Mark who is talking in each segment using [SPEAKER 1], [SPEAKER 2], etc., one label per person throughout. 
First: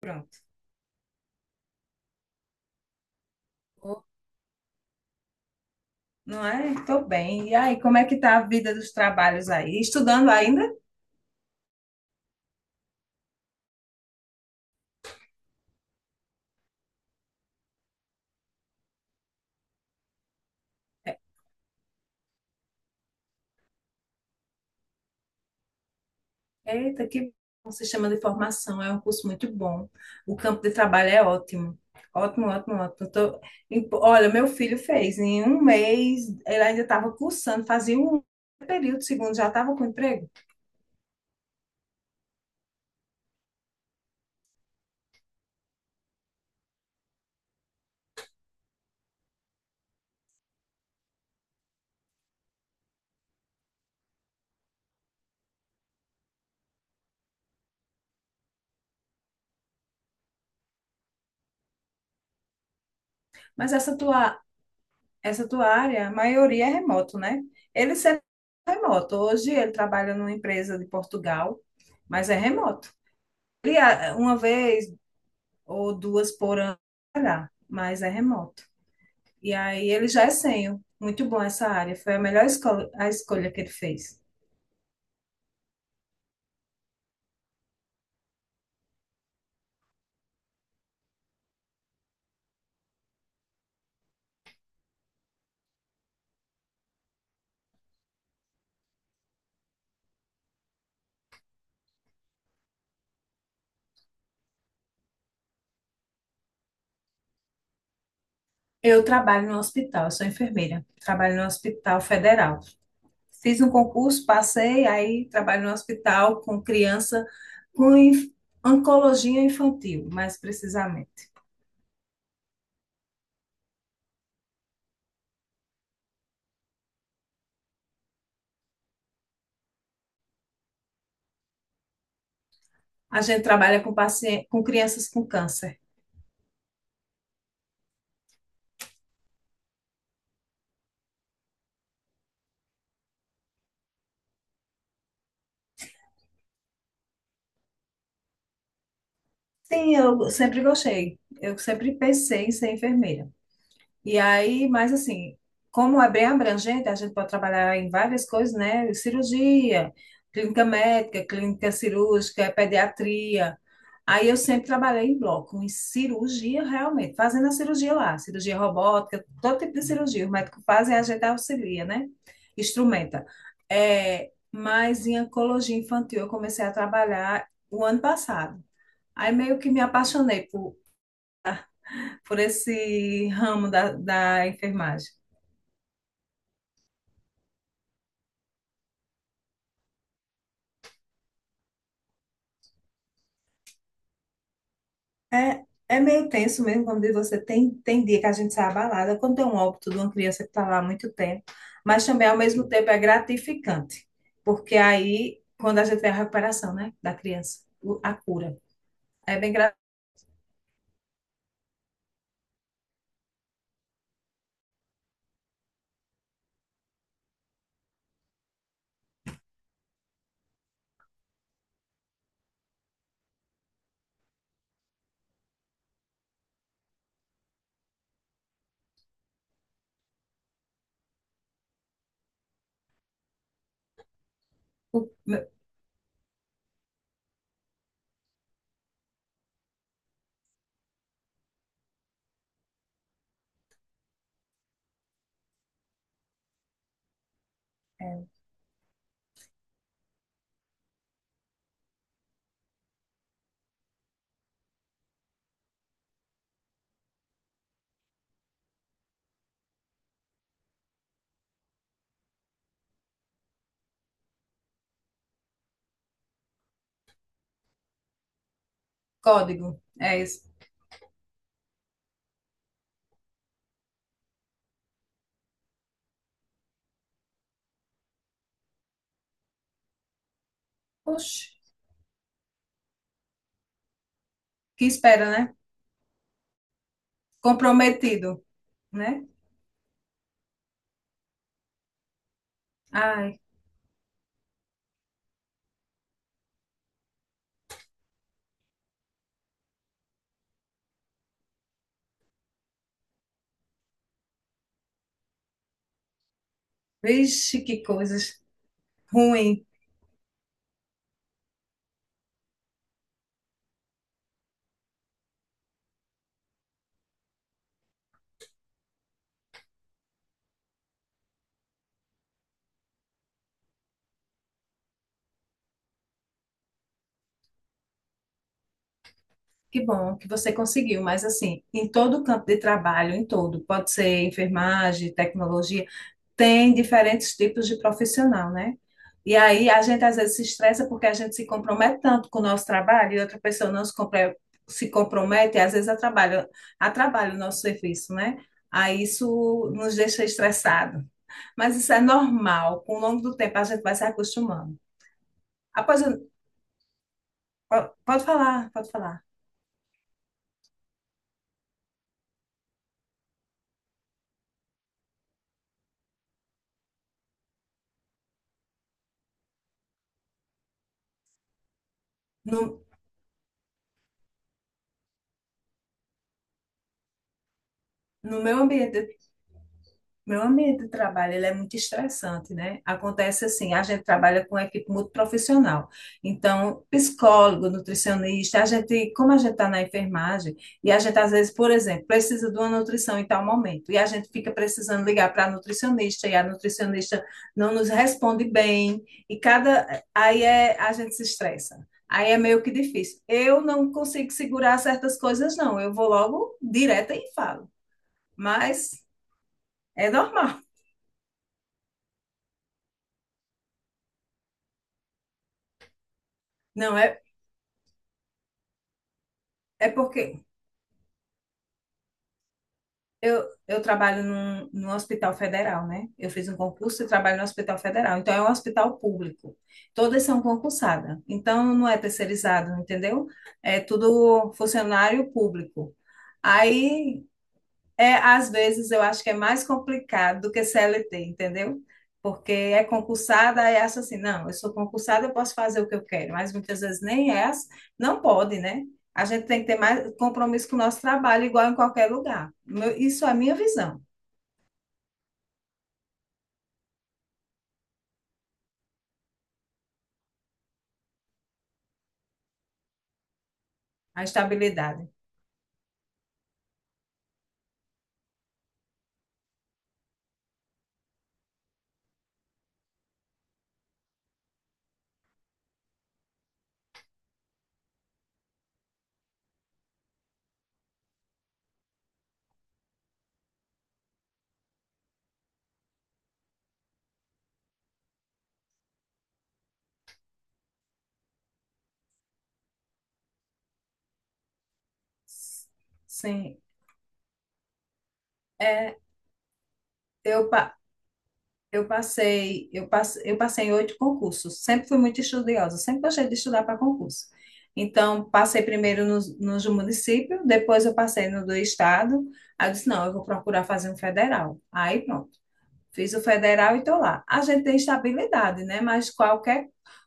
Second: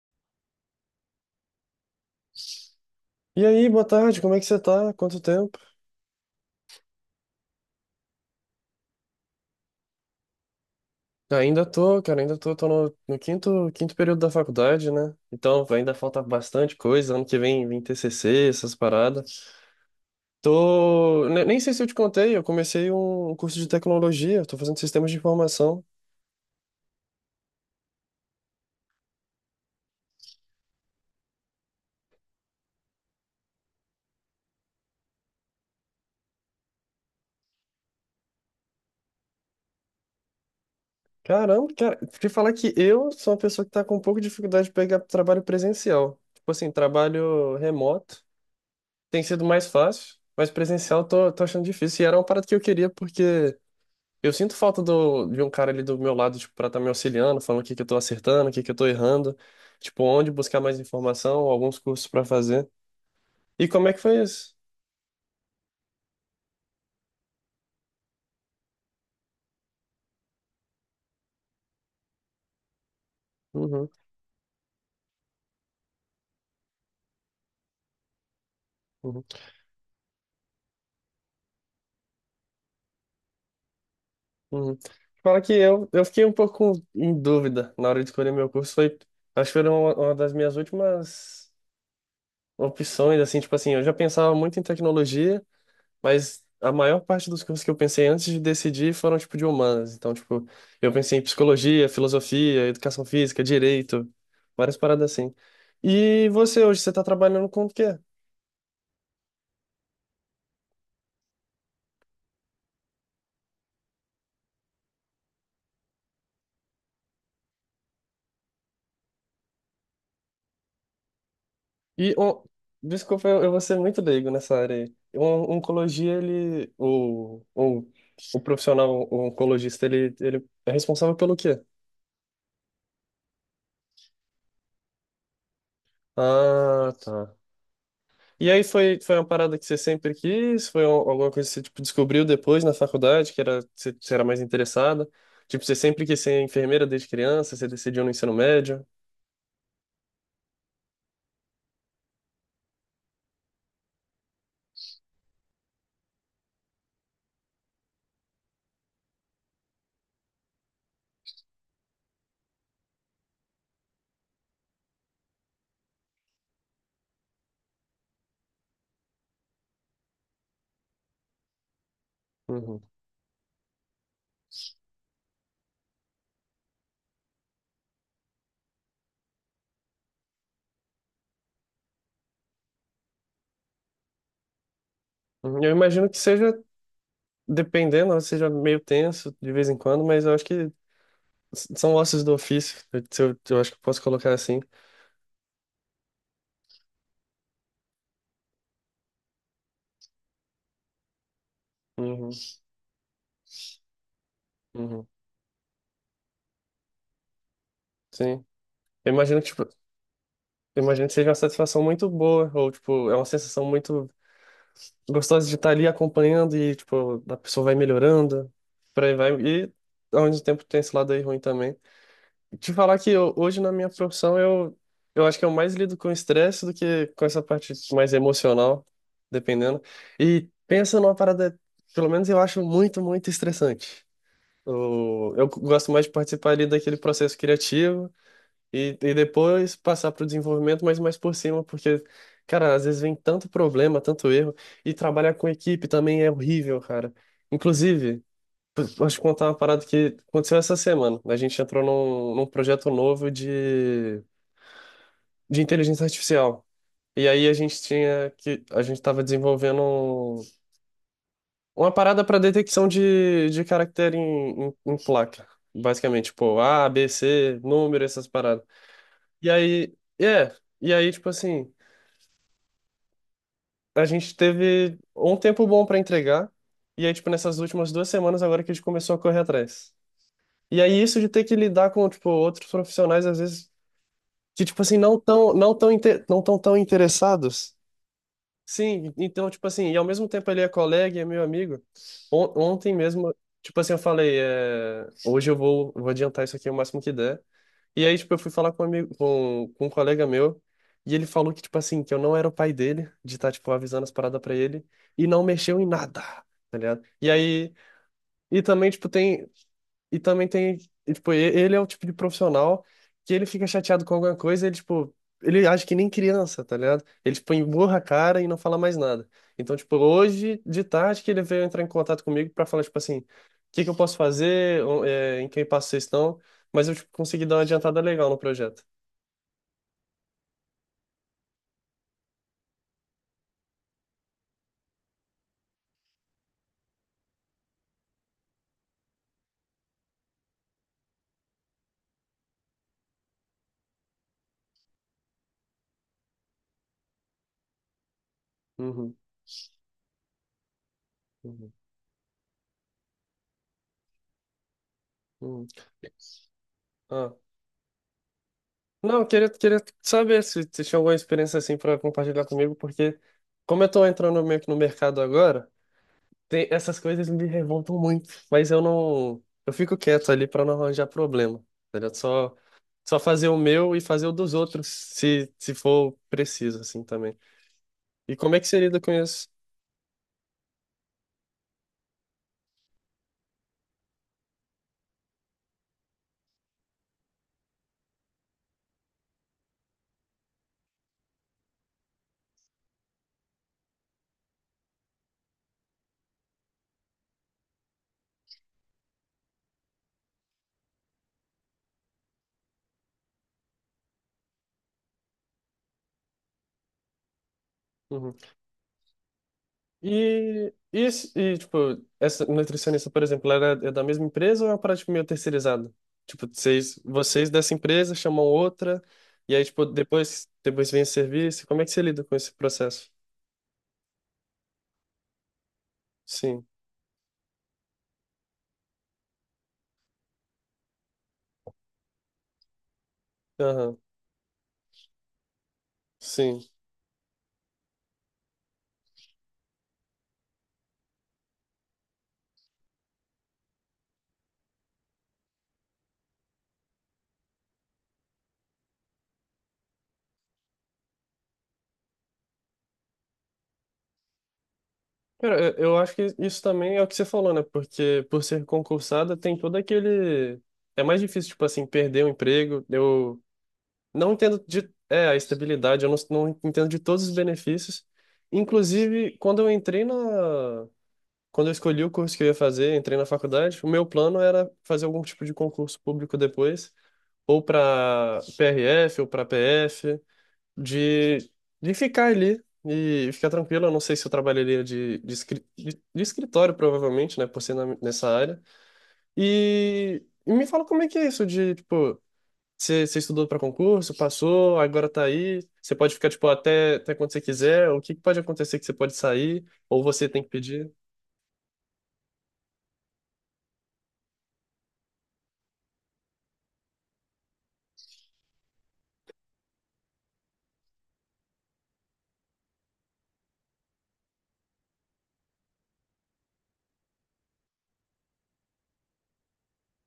[SPEAKER 1] Pronto.
[SPEAKER 2] E aí, boa tarde, como é que você tá? Quanto tempo?
[SPEAKER 1] Não é? Tô bem. E aí, como é que tá a vida dos trabalhos aí? Estudando ainda?
[SPEAKER 2] Ainda tô, cara, ainda tô, no quinto período da faculdade, né? Então ainda falta bastante coisa, ano que vem vem TCC, essas paradas.
[SPEAKER 1] É.
[SPEAKER 2] Tô, nem sei se eu te contei, eu comecei um curso de tecnologia, tô fazendo sistemas de informação.
[SPEAKER 1] Eita, que bom. Se chama de formação, é um curso muito bom. O campo de trabalho é ótimo. Ótimo, ótimo, ótimo. Tô... Olha, meu filho fez em um mês, ele ainda estava cursando, fazia um período, segundo, já estava com emprego.
[SPEAKER 2] Caramba, cara, te falar que eu sou uma pessoa que tá com um pouco de dificuldade de pegar trabalho presencial. Tipo assim, trabalho remoto tem sido mais fácil, mas presencial tô achando difícil. E era uma parada que eu queria porque eu sinto falta de um cara ali do meu lado, tipo, pra estar me auxiliando, falando o que que eu tô acertando, o que que eu tô errando, tipo, onde buscar mais informação, alguns cursos pra fazer. E
[SPEAKER 1] Mas
[SPEAKER 2] como é
[SPEAKER 1] essa
[SPEAKER 2] que foi
[SPEAKER 1] tua,
[SPEAKER 2] isso?
[SPEAKER 1] essa tua área, a maioria é remoto, né? Ele sempre é remoto. Hoje ele trabalha numa empresa de Portugal, mas é remoto. Ele,
[SPEAKER 2] Uhum,
[SPEAKER 1] ah, uma vez ou duas por ano, mas é remoto.
[SPEAKER 2] uhum,
[SPEAKER 1] E aí ele já é sênior. Muito bom essa área. Foi a melhor escolha, a escolha que ele fez.
[SPEAKER 2] uhum. Fala que eu fiquei um pouco em dúvida na hora de escolher meu curso, foi, acho que foi uma das minhas últimas opções, assim, tipo assim, eu já pensava muito em tecnologia, mas a maior parte dos cursos que eu pensei antes de decidir foram, tipo, de humanas. Então, tipo, eu pensei em psicologia, filosofia, educação física, direito, várias paradas assim. E você hoje, você tá trabalhando com o quê?
[SPEAKER 1] Eu trabalho no hospital, eu sou enfermeira. Trabalho no Hospital Federal. Fiz um concurso, passei, aí trabalho no hospital com criança com inf- oncologia infantil, mais precisamente.
[SPEAKER 2] E, on- Desculpa, eu vou ser muito leigo nessa área aí. Um, oncologia, o profissional oncologista, ele é responsável pelo quê?
[SPEAKER 1] A gente trabalha com paciente, com crianças com câncer.
[SPEAKER 2] Ah, tá. E aí foi, foi uma parada que você sempre quis? Foi alguma coisa que você, tipo, descobriu depois na faculdade, que era, você era mais interessada? Tipo, você sempre quis ser enfermeira desde criança, você decidiu no ensino médio?
[SPEAKER 1] Sim, eu sempre gostei. Eu sempre pensei em ser enfermeira. E aí, mas assim, como é bem abrangente, a gente pode trabalhar em várias coisas, né? Cirurgia, clínica médica, clínica cirúrgica, pediatria. Aí eu sempre trabalhei em bloco, em cirurgia realmente, fazendo a cirurgia lá, cirurgia robótica, todo tipo de cirurgia. O médico faz e a gente auxilia, né?
[SPEAKER 2] Uhum.
[SPEAKER 1] Instrumenta. É, mas em oncologia infantil eu comecei a trabalhar o ano passado. Aí meio que me apaixonei por esse ramo da enfermagem.
[SPEAKER 2] Uhum. Eu imagino que seja, dependendo, né, seja meio tenso de vez em quando, mas eu acho que são ossos do ofício, eu, se eu, eu acho que eu posso colocar assim.
[SPEAKER 1] É, é meio tenso mesmo quando você tem dia que a gente sai abalada, quando tem um óbito de uma criança que está lá há muito tempo, mas também
[SPEAKER 2] Uhum.
[SPEAKER 1] ao mesmo tempo é gratificante, porque
[SPEAKER 2] Uhum.
[SPEAKER 1] aí, quando a gente vê a recuperação, né, da criança, a
[SPEAKER 2] Sim.
[SPEAKER 1] cura,
[SPEAKER 2] Eu
[SPEAKER 1] é
[SPEAKER 2] imagino que,
[SPEAKER 1] bem
[SPEAKER 2] tipo,
[SPEAKER 1] gra...
[SPEAKER 2] eu imagino que seja uma satisfação muito boa, ou, tipo, é uma sensação muito gostosa de estar ali acompanhando e, tipo, a pessoa vai melhorando, por aí vai. E ao mesmo tempo tem esse lado aí ruim também. Te falar que hoje na minha profissão eu acho que eu mais lido com estresse do que com essa parte mais emocional, dependendo. E pensa numa parada, pelo menos eu acho muito, muito estressante. Eu gosto mais de participar ali daquele processo criativo. E depois passar para o desenvolvimento, mas mais por cima, porque, cara, às vezes vem tanto problema, tanto erro, e trabalhar com equipe também é horrível, cara. Inclusive,
[SPEAKER 1] é,
[SPEAKER 2] vou te contar uma parada que aconteceu essa semana. A gente entrou num projeto novo de inteligência artificial. E aí a gente tinha que, a gente estava desenvolvendo uma parada para detecção de caractere em, em, em placa. Basicamente, tipo, A, B, C, número, essas paradas. E
[SPEAKER 1] código,
[SPEAKER 2] aí,
[SPEAKER 1] é isso.
[SPEAKER 2] é, e aí, tipo assim, a gente teve um tempo bom pra entregar, e aí, tipo, nessas últimas duas semanas agora que a gente começou a correr atrás. E aí, isso de
[SPEAKER 1] Oxe,
[SPEAKER 2] ter que lidar com, tipo, outros profissionais, às vezes, que, tipo
[SPEAKER 1] que
[SPEAKER 2] assim, não
[SPEAKER 1] espera,
[SPEAKER 2] tão,
[SPEAKER 1] né?
[SPEAKER 2] não tão, inte- não tão, tão interessados.
[SPEAKER 1] Comprometido,
[SPEAKER 2] Sim,
[SPEAKER 1] né?
[SPEAKER 2] então, tipo assim, e ao mesmo tempo ele é colega e é meu amigo. Ontem mesmo,
[SPEAKER 1] Ai,
[SPEAKER 2] tipo assim, eu falei, é, hoje vou adiantar isso aqui o máximo que der. E aí, tipo, eu fui falar com um amigo, com um colega meu, e ele falou que, tipo assim, que eu não era o pai dele, de estar, tipo, avisando as paradas pra ele, e não mexeu em nada, tá ligado? E
[SPEAKER 1] vixe,
[SPEAKER 2] aí,
[SPEAKER 1] que coisas
[SPEAKER 2] e também, tipo, tem,
[SPEAKER 1] ruim.
[SPEAKER 2] e também tem, e, tipo, ele é o tipo de profissional que ele fica chateado com alguma coisa, ele, tipo, ele age que nem criança, tá ligado? Ele, tipo, emburra a cara e não fala mais nada. Então, tipo, hoje de tarde que ele veio entrar em contato comigo pra falar, tipo assim, o que que eu posso fazer, em que passo vocês estão, mas eu, tipo, consegui dar uma adiantada legal no projeto.
[SPEAKER 1] Que bom que você conseguiu, mas assim, em todo o campo de trabalho, em todo, pode ser enfermagem, tecnologia, tem diferentes tipos de profissional, né? E aí a gente às vezes se estressa porque a gente se compromete tanto com o nosso trabalho e outra pessoa se compromete e às vezes atrapalha, atrapalha o nosso serviço, né? Aí
[SPEAKER 2] Uhum,
[SPEAKER 1] isso nos deixa estressado.
[SPEAKER 2] uhum,
[SPEAKER 1] Mas isso é normal, com o longo do tempo a gente vai se acostumando.
[SPEAKER 2] uhum.
[SPEAKER 1] Após,
[SPEAKER 2] Ah.
[SPEAKER 1] pode falar, pode
[SPEAKER 2] Não,
[SPEAKER 1] falar.
[SPEAKER 2] queria saber se você tinha alguma experiência assim para compartilhar comigo, porque como eu tô entrando meio que no mercado agora, essas coisas me revoltam muito, mas eu não. Eu fico quieto ali pra não arranjar problema. Tá ligado?
[SPEAKER 1] No,
[SPEAKER 2] Só fazer o meu e fazer o dos outros, se for preciso, assim também. E
[SPEAKER 1] no
[SPEAKER 2] como
[SPEAKER 1] meu
[SPEAKER 2] é que você lida com
[SPEAKER 1] ambiente
[SPEAKER 2] isso?
[SPEAKER 1] Meu ambiente de trabalho, ele é muito estressante, né? Acontece assim, a gente trabalha com equipe muito profissional. Então, psicólogo, nutricionista, a gente, como a gente está na enfermagem, e a gente às vezes, por exemplo, precisa de uma nutrição em tal momento, e a gente fica precisando ligar para a nutricionista, e a nutricionista não nos responde bem, e cada, aí é, a gente se estressa. Aí é meio que difícil. Eu não consigo segurar certas coisas, não. Eu vou logo direta e falo.
[SPEAKER 2] Uhum.
[SPEAKER 1] Mas é normal.
[SPEAKER 2] Tipo, essa nutricionista, por exemplo, ela é da mesma empresa ou é uma prática meio terceirizada? Tipo,
[SPEAKER 1] Não, é,
[SPEAKER 2] vocês dessa empresa chamam outra, e aí, tipo,
[SPEAKER 1] é porque
[SPEAKER 2] depois vem o serviço. Como é que você lida com esse processo?
[SPEAKER 1] eu trabalho num hospital federal, né? Eu fiz um
[SPEAKER 2] Sim.
[SPEAKER 1] concurso e trabalho no hospital federal. Então, é um hospital público. Todas são concursadas. Então, não é terceirizado, entendeu? É
[SPEAKER 2] Aham.
[SPEAKER 1] tudo funcionário público.
[SPEAKER 2] Sim.
[SPEAKER 1] Aí, é, às vezes eu acho que é mais complicado do que CLT, entendeu? Porque é concursada e acha assim, não, eu sou concursada, eu posso fazer o que eu quero, mas muitas vezes nem é, ass- não pode, né? A gente tem que ter mais compromisso com o nosso trabalho, igual em qualquer lugar. Isso é a minha visão,
[SPEAKER 2] Cara, eu acho que isso também é o que você falou, né? Porque por ser concursada tem todo aquele. É mais difícil, tipo assim, perder o emprego. Eu
[SPEAKER 1] a
[SPEAKER 2] não entendo de.
[SPEAKER 1] estabilidade.
[SPEAKER 2] É, a estabilidade, eu não, não entendo de todos os benefícios. Inclusive, quando eu entrei na. Quando eu escolhi o curso que eu ia fazer, entrei na faculdade, o meu plano era fazer algum tipo de concurso público depois, ou para PRF, ou para PF de, de ficar ali e ficar tranquilo. Eu não sei se eu trabalharia de escritório, provavelmente, né, por ser nessa área. E me fala como é que é isso de, tipo, você estudou para concurso, passou, agora tá aí, você pode ficar, tipo,
[SPEAKER 1] Sim,
[SPEAKER 2] até quando você quiser, o que que pode acontecer que você
[SPEAKER 1] é,
[SPEAKER 2] pode sair, ou você tem que
[SPEAKER 1] eu, pa-
[SPEAKER 2] pedir.
[SPEAKER 1] eu passei, eu passei em 8 concursos. Sempre fui muito estudiosa, sempre gostei de estudar para concurso. Então, passei primeiro nos do município, depois eu passei no do estado. Aí eu disse, não, eu vou procurar fazer um federal. Aí, pronto. Fiz o federal e estou lá. A gente tem estabilidade, né? Mas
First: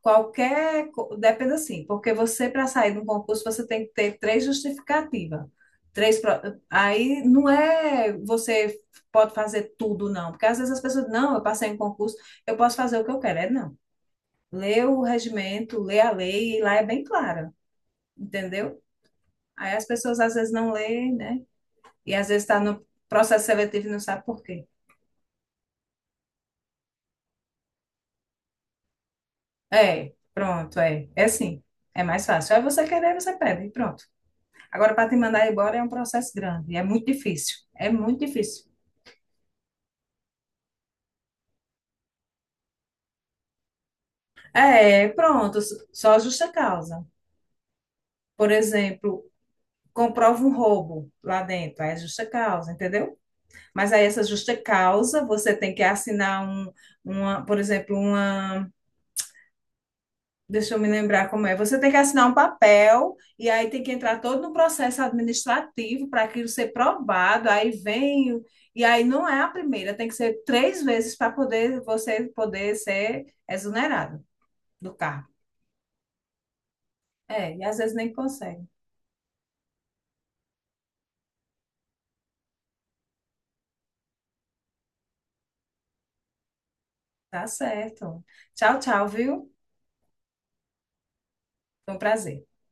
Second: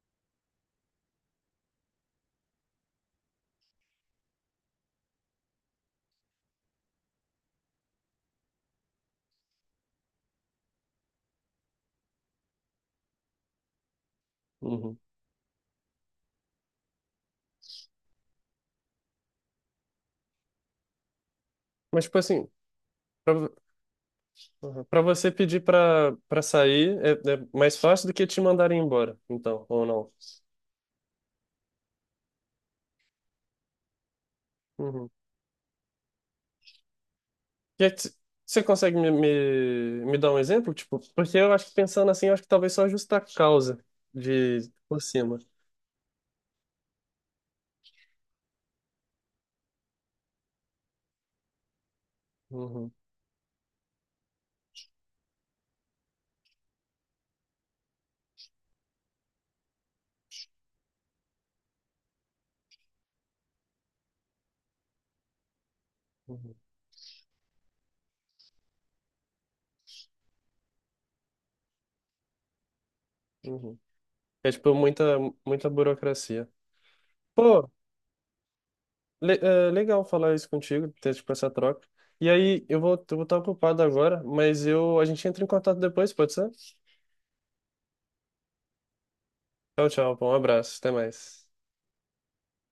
[SPEAKER 1] qualquer, depende assim, porque você, para sair de um concurso, você tem que ter 3 justificativas. Aí não é você pode fazer tudo, não. Porque às vezes as pessoas, não, eu passei em concurso, eu posso fazer o que eu quero. É não. Lê
[SPEAKER 2] Uhum.
[SPEAKER 1] o regimento, lê a lei, e lá é bem clara, entendeu? Aí as pessoas às vezes não leem, né?
[SPEAKER 2] Mas,
[SPEAKER 1] E
[SPEAKER 2] tipo
[SPEAKER 1] às vezes
[SPEAKER 2] assim,
[SPEAKER 1] está no processo seletivo e não sabe por quê.
[SPEAKER 2] para você pedir para sair é, é mais fácil do que te mandarem embora, então, ou não?
[SPEAKER 1] É, pronto, é. É assim. É mais fácil. É você querer, você pede, e pronto. Agora, para
[SPEAKER 2] Uhum.
[SPEAKER 1] te mandar embora é um processo grande, é muito difícil.
[SPEAKER 2] E
[SPEAKER 1] É
[SPEAKER 2] aí, t-
[SPEAKER 1] muito
[SPEAKER 2] você
[SPEAKER 1] difícil.
[SPEAKER 2] consegue me dar um exemplo? Tipo, porque eu acho que pensando assim, eu acho que talvez só justa causa de por
[SPEAKER 1] É,
[SPEAKER 2] cima.
[SPEAKER 1] pronto, só justa causa. Por exemplo, comprova um roubo lá dentro, aí é justa causa,
[SPEAKER 2] Uhum,
[SPEAKER 1] entendeu? Mas aí essa justa causa, você tem que assinar um, uma, por exemplo, uma Deixa eu me lembrar como é. Você tem que assinar um papel e aí tem que entrar todo no processo administrativo para aquilo
[SPEAKER 2] uhum,
[SPEAKER 1] ser provado. Aí vem, o- e aí não é a primeira, tem que ser 3 vezes para poder você poder ser
[SPEAKER 2] uhum.
[SPEAKER 1] exonerado
[SPEAKER 2] É tipo
[SPEAKER 1] do
[SPEAKER 2] muita,
[SPEAKER 1] cargo.
[SPEAKER 2] muita burocracia.
[SPEAKER 1] É, e
[SPEAKER 2] Pô,
[SPEAKER 1] às vezes nem consegue.
[SPEAKER 2] legal falar isso contigo, ter tipo essa troca. E aí, eu vou estar ocupado agora, mas eu, a gente entra em contato depois, pode ser?
[SPEAKER 1] Tá certo. Tchau, tchau, viu?
[SPEAKER 2] Tchau, tchau, pô, um abraço, até mais.
[SPEAKER 1] Foi um prazer.